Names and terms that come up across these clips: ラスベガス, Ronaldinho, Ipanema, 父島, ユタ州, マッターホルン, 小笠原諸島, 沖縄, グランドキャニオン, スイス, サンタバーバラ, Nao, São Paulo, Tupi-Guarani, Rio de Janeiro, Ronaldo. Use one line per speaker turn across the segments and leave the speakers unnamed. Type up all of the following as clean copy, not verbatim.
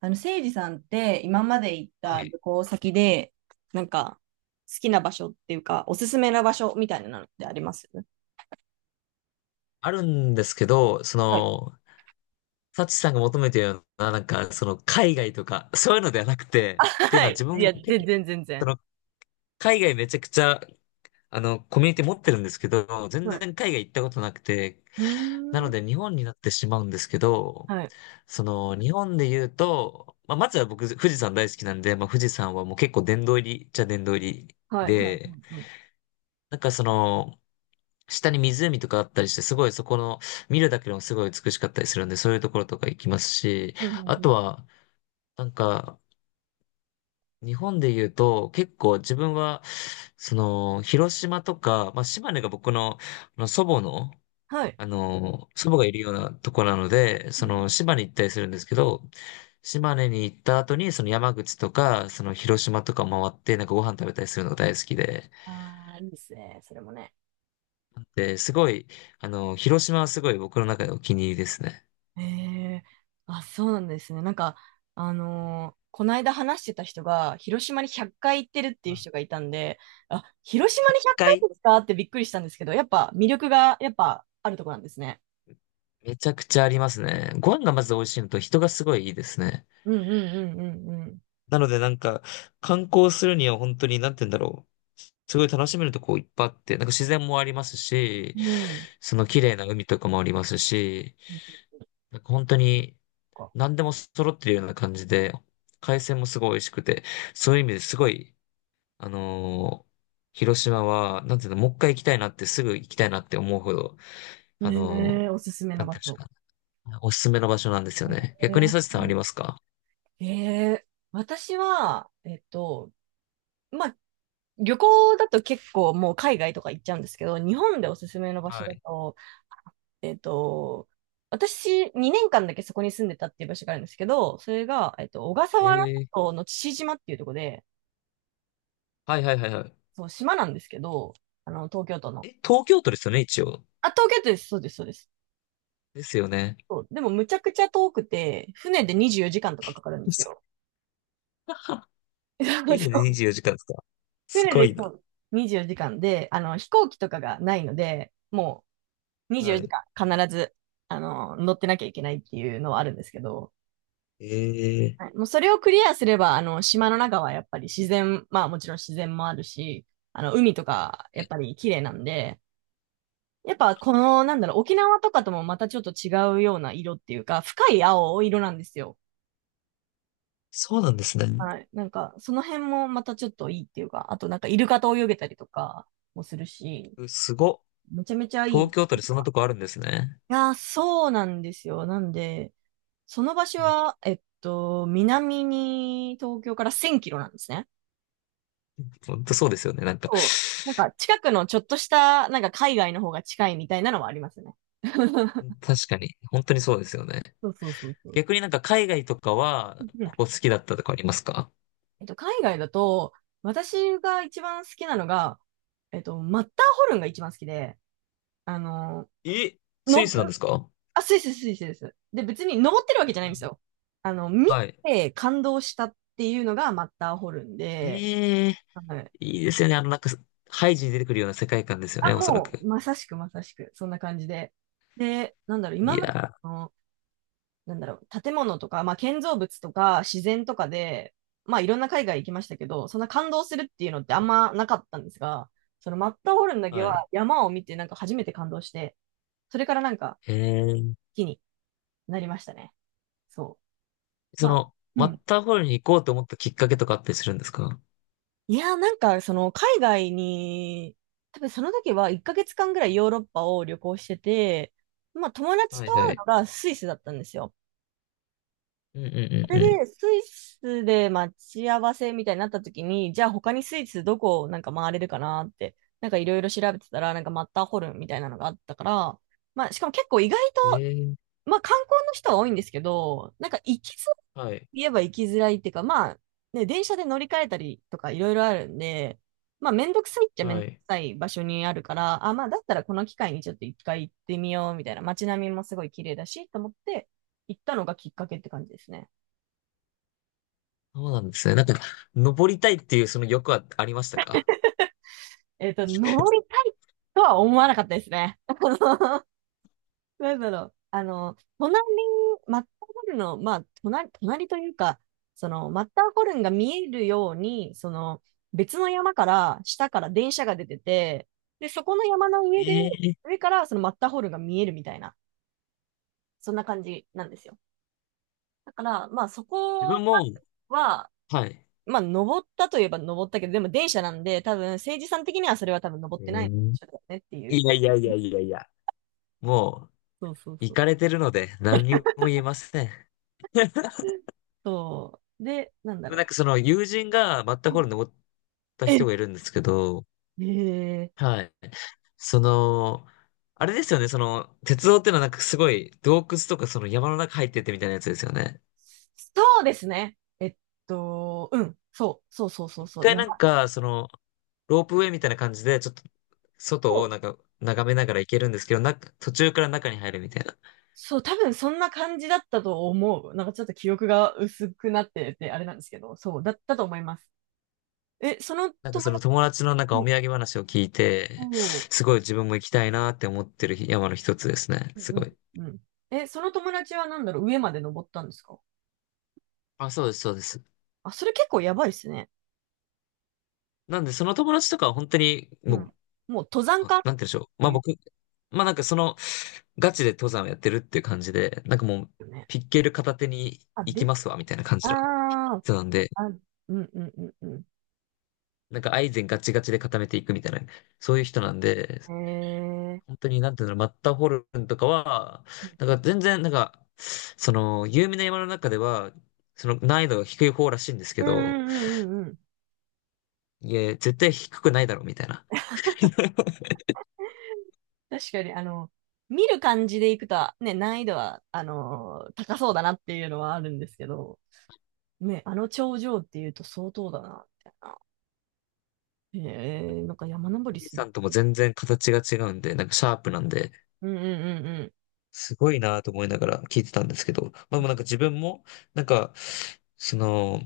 せいじさんって今まで行っ
は
た
い。
旅行先で、なんか、好きな場所っていうか、おすすめな場所みたいなのってあります
あるんですけど、そ
はい。
の、サチさんが求めてるような、なんか、その、海外とか、そういうのではなくて、っていうの
は
は自
い。いや、
分、結
全
構、
然、全
そ
然。
の、海外めちゃくちゃ、あの、コミュニティ持ってるんですけど、全
は
然
い。
海外行ったことなくて、
うー
なの
ん。
で日本になってしまうんですけど、
はい。
その、日本で言うと、まあ、まずは僕、富士山大好きなんで、まあ、富士山はもう結構殿堂入りっちゃ殿堂入り
はい、はい。
で、
うんうん
なんかその、下に湖とかあったりして、すごいそこの、見るだけでもすごい美しかったりするんで、そういうところとか行きますし、
うんうん
あ
うん。
とは、なんか、日本で言うと、結構自分は、その、広島とか、まあ、島根が僕の、あの祖母の、
はい。
あの、祖母がいるようなとこなので、
う
そ
ん。
の、島根行ったりするんですけど、島根に行った後に、その山口とか、その広島とか回って、なんかご飯食べたりするのが大好きで、
ああ、いいですね。それもね。
で、すごい、あの、広島はすごい僕の中でお気に入りですね。
ええ。あ、そうなんですね。なんか、この間話してた人が、広島に100回行ってるっていう人がいたんで、あ、広島に100回
回
ですかってびっくりしたんですけど、やっぱ魅力が、やっぱあるとこなんですね。
めちゃくちゃありますね。ご飯がまず美味しいのと人がすごいいいですね。
うんうん
なのでなんか、観光するには本当に、なんて言うんだろう。すごい楽しめるとこいっぱいあって、なんか自然もありますし、
うんうんうん。うん。
その綺麗な海とかもありますし、なんか本当に
そっか。
何でも揃ってるような感じで、海鮮もすごい美味しくて、そういう意味ですごい、あのー広島は、なんていうの、もう一回行きたいなって、すぐ行きたいなって思うほど、あ
え
の
え、おすすめ
ー
の
なんて
場
いうんです
所。
かね、おすすめの場所なんですよね。逆にサチ
え
さんありますか？
え、えー、私は、まあ、旅行だと結構もう海外とか行っちゃうんですけど、日本でおすすめの場所
は
だ
い。
と、えっと、私、2年間だけそこに住んでたっていう場所があるんですけど、それが、小笠
え
原諸
ー、
島の父島っていうところで、
はいはいはいはい。
そう、島なんですけど、あの、東京都の。
え、東京都ですよね、一応。
あ、東京都です。そうです、そうです。
ですよね。
そう。でも、むちゃくちゃ遠くて、船で24時間とかかかるんです
そ
よ。そ
え
う
で
そう。
24 時間ですか？す
船
ごい
でそ
な。
う24時間で、あの、飛行機とかがないので、もう24
は
時
い。
間必ず、あの、乗ってなきゃいけないっていうのはあるんですけど、
えー、
はい、もうそれをクリアすれば、あの、島の中はやっぱり自然、まあもちろん自然もあるし、あの、海とかやっぱり綺麗なんで、やっぱこの、なんだろう、沖縄とかともまたちょっと違うような色っていうか、深い青色なんですよ。
そうなんですね。
はい。なんか、その辺もまたちょっといいっていうか、あとなんかイルカと泳げたりとかもするし、
うすご
めちゃめちゃいい。
東京
い
都でそんなとこあるんですね。
やー、そうなんですよ。なんで、その場所
え、
は、南に東京から1000キロなんですね。
本当そうですよね。なんか、
そう。なんか近くのちょっとした、なんか海外の方が近いみたいなのはありますね。
確かに。本当にそうですよね。
そうそうそうそう。
逆になんか海外とかは、
うん。
ここ好きだったとかありますか？
海外だと、私が一番好きなのが、マッターホルンが一番好きで、あの、
え、スイ
の、
スなんですか？
あ、スイスです。で、別に登ってるわけじゃないんですよ。あの、見
はい。
て感動したっていうのがマッターホルンで、
え、い
はい。
いですよね。あの、なんか、ハイジに出てくるような世界観ですよね、
あ、
おそら
もう、
く。
まさしく、そんな感じで。で、なんだろう、今
い
まで
や
の、なんだろう、建物とか、まあ、建造物とか自然とかで、まあ、いろんな海外行きましたけど、そんな感動するっていうのってあんまなかったんですが、そのマッターホルンだ
ー、
け
は
は
い。
山を見てなんか初めて感動して、それからなんか
へえー、
好きになりましたね。そう。
そ
まあ、
の、
う
マッ
ん。
ターホルンに行こうと思ったきっかけとかあったりするんですか？
いやー、なんかその海外に、多分その時は1ヶ月間ぐらいヨーロッパを旅行してて、まあ友達
はい
と
は
会うの
い。
がスイスだったんですよ。
うんうん
そ
うん
れ
う
で、スイスで待ち合わせみたいになった時に、じゃあ他にスイスどこをなんか回れるかなって、なんかいろいろ調べてたら、なんかマッターホルンみたいなのがあったから、まあしかも結構意外と、
ん。ええ、
まあ観光の人は多いんですけど、なんか行きづらい、
はい、
言えば行きづらいっていうか、まあね、電車で乗り換えたりとかいろいろあるんで、まあめんどくさいっちゃめん
は
どく
い。
さい場所にあるから、あ、まあだったらこの機会にちょっと一回行ってみようみたいな、街並みもすごい綺麗だしと思って行ったのがきっかけって感じですね。
そうなんですね。なんか、登りたいっていうその欲はありましたか？
登りたいとは思わなかったですね。あの、なんだろう。あの、マッターホルンの、まあ、隣というか、その、マッターホルンが見えるように、その、別の山から、下から電車が出てて、で、そこの山の上で、
ええ、
上からそのマッターホルンが見えるみたいな、そんな感じなんですよ。だから、まあ、そ
自
こ
分も、
は、
はい。
まあ、登ったといえば登ったけど、でも電車なんで、多分、政治さん的にはそれは多分登
え
ってないんで
ー、
しょうねってい
い
う。
やいやいやいやいや、も
そうそう
う、行
そう。
かれてるので、何にも言えません。で
そう。で、なんだ
もなん
ろ
かその友人がマッターホルン
う。
登った
え、
人がいるんですけど、
えー、
はい。その、あれですよね、その、鉄道ってのはなんかすごい洞窟とかその山の中入ってってみたいなやつですよね。
そうですね。うん。そう、そうそうそう
一
そう。
回
山
なんか、その、ロープウェイみたいな感じで、ちょっと
と、
外をなんか眺めながら行けるんですけど、な、途中から中に入るみたいな。
そう、多分そんな感じだったと思う。なんかちょっと記憶が薄くなってて、あれなんですけど、そう、だったと思います。え、その
なんか
友
そ
達、
の友達のなんか
う
お
ん、
土産話を聞い
お
て、
ー、
すごい自分も行きたいなって思ってる山の一つですね。
う
すご
ん
い。
うん、え、その友達はなんだろう、上まで登ったんですか？
あ、そうです、そうです。
あ、それ結構やばいですね。
なんでその友達とかは本当に
うん。
もう、
もう登
あ、
山
なんて
家って
言うんでしょう。まあ
言
僕、まあなんかその、ガチで登山をやってるっていう感じで、なんかもう、
うよね。
ピッケル片手に
あ、
行き
です。
ますわ、みたいな感
あ
じの
ー、
人なんで、
あ、うんうんうんうん。
なんかアイゼンガチガチで固めていくみたいな、そういう人なんで、
へえ。
本当になんていうの、マッターホルンとかは、
う
なんか
ん
全然、なんか、その、有名な山の中では、その難易度が低い方らしいんです
う
け
ん
ど、
うんうんうんうん。
いや、絶対低くないだろう、みたいな。
確かに、あの、見る感じでいくと、ね、難易度は、高そうだなっていうのはあるんですけど、ね、あの頂上っていうと相当だな、みたいな。へえ、なんか山登
富
り
士
する。
山とも全然形が違うんで、なんかシャープなんで、
うんうん
すごいなと思いながら聞いてたんですけど、まあでもなんか自分も、なんか、その、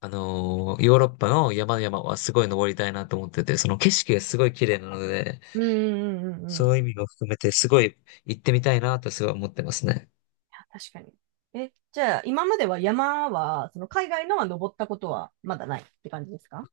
ヨーロッパの山々はすごい登りたいなと思ってて、その景色がすごい綺麗なので、
うんうん。うんうんうんうんうんうんうんうん、い
そういう意味も含めてすごい行ってみたいなとすごい思ってますね。
や、確かに。え、じゃあ、今までは山は、その海外のは登ったことはまだないって感じですか？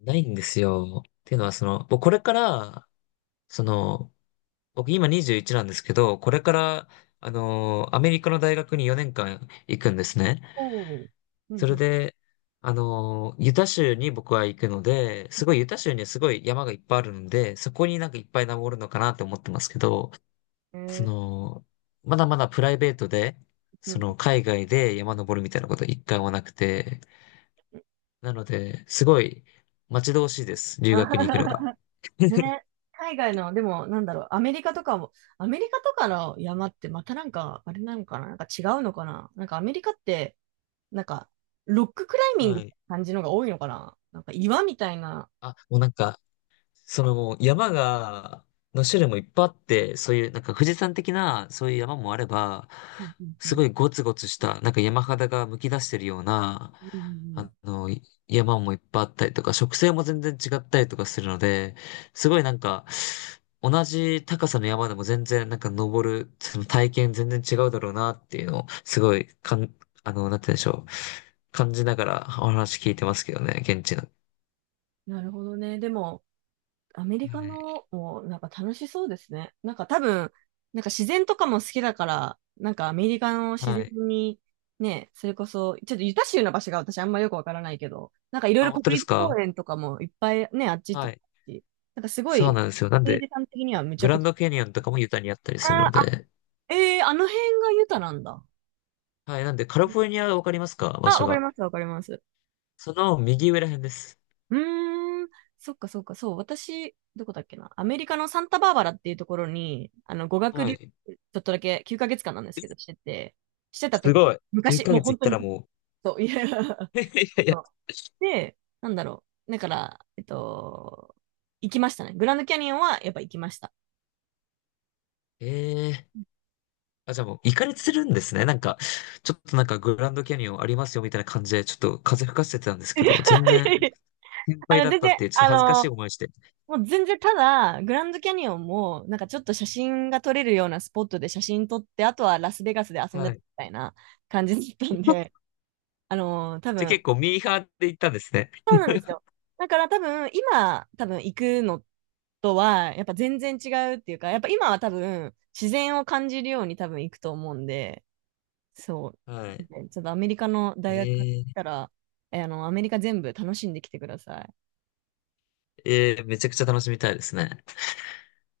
ないんですよ。っていうのはその、僕これから、その、僕今21なんですけど、これから、アメリカの大学に4年間行くんですね。
おおー。うん
それ
う
で、ユタ州に僕は行くので、すごいユタ州にはすごい山がいっぱいあるので、そこになんかいっぱい登るのかなって思ってますけど、
ん。え
そ
ー、
の、まだまだプライベートで、
う
そ
ん
の海外で山登るみたいなこと一回もなくて、
うん。
なので、すごい待ち遠しいです、留学に行
あ、
くのが。
ね、海外の、でも、なんだろう、アメリカとかも、アメリカとかの山ってまたなんか、あれなのかな、なんか違うのかな、なんかアメリカって、なんか、ロッククライミン
は
グって
い。
感じのが多いのかな、なんか岩みたいな。
あ、もうなんか、そのもう山が、の種類もいっぱいあって、そういうなんか富士山的なそういう山もあれば、
うんうん
す
うん
ごいゴツゴツしたなんか山肌がむき出してるような、
うんうんう
あ
ん。
の、山もいっぱいあったりとか、植生も全然違ったりとかするので、すごいなんか、同じ高さの山でも全然なんか登る、その体験全然違うだろうなっていうのを、すごいかん、あの、なんて言うんでしょう。感じながらお話聞いてますけどね、現地の。
なるほどね。でも、アメリカ
は
のもなんか楽しそうですね。なんか多分、なんか自然とかも好きだから、なんかアメリカの
い。
自
は
然
い。
に、ね、それこそ、ちょっとユタ州の場所が私あんまよくわからないけど、なんかいろい
あ、
ろ
本当で
国
す
立
か？
公園とかもいっぱいね、あっちと
は
か
い。
あって、なんかすご
そう
い、
なんですよ。なんで、
政治さん的にはむち
グ
ゃ
ラ
く
ン
ち
ドキャニオンとかもユタにあったりする
ゃ、あー、
の
あ、
で。
えー、あの辺がユタなんだ。
はい。なんで、カリフォルニアわかりますか、場
あ、
所
わかり
が。
ます、わかります。
その右上ら辺です。
うーん。そっかそっか、そう。私、どこだっけな。アメリカのサンタバーバラっていうところに、あの、語学
は
留
い。
学、ちょっとだけ9ヶ月間なんですけど、してて、してた
す
時が、
ごい。9
昔、
ヶ
もう
月
本
行っ
当
た
に
ら
昔、
も
そう、いや、
う。いやいや、
そう。で、なんだろう。だから、行きましたね。グランドキャニオンはやっぱ行きました。
ええ、あ、じゃあもう、行かれてるんですね。なんか、ちょっとなんかグランドキャニオンありますよみたいな感じで、ちょっと風吹かせてたんです
い
け
や
ど、全然
いや、
先輩
あの、
だっ
全
たっ
然、
ていう、ちょっと
あ
恥ずかしい
の、
思いして。
もう全然ただ、グランドキャニオンも、なんかちょっと写真が撮れるようなスポットで写真撮って、あとはラスベガスで遊んで
は
たみ
い。
たいな感じだったんで、多
じゃあ
分、そ
結構
う
ミーハーで行ったんですね。
なんですよ。だから多分、今、多分行くのとは、やっぱ全然違うっていうか、やっぱ今は多分、自然を感じるように多分行くと思うんで、そ
は
う。
い。
ね、ちょっとアメリカの大学行っ
え
た
え、
ら、え、あの、アメリカ全部楽しんできてください。
ええ、めちゃくちゃ楽しみたいですね。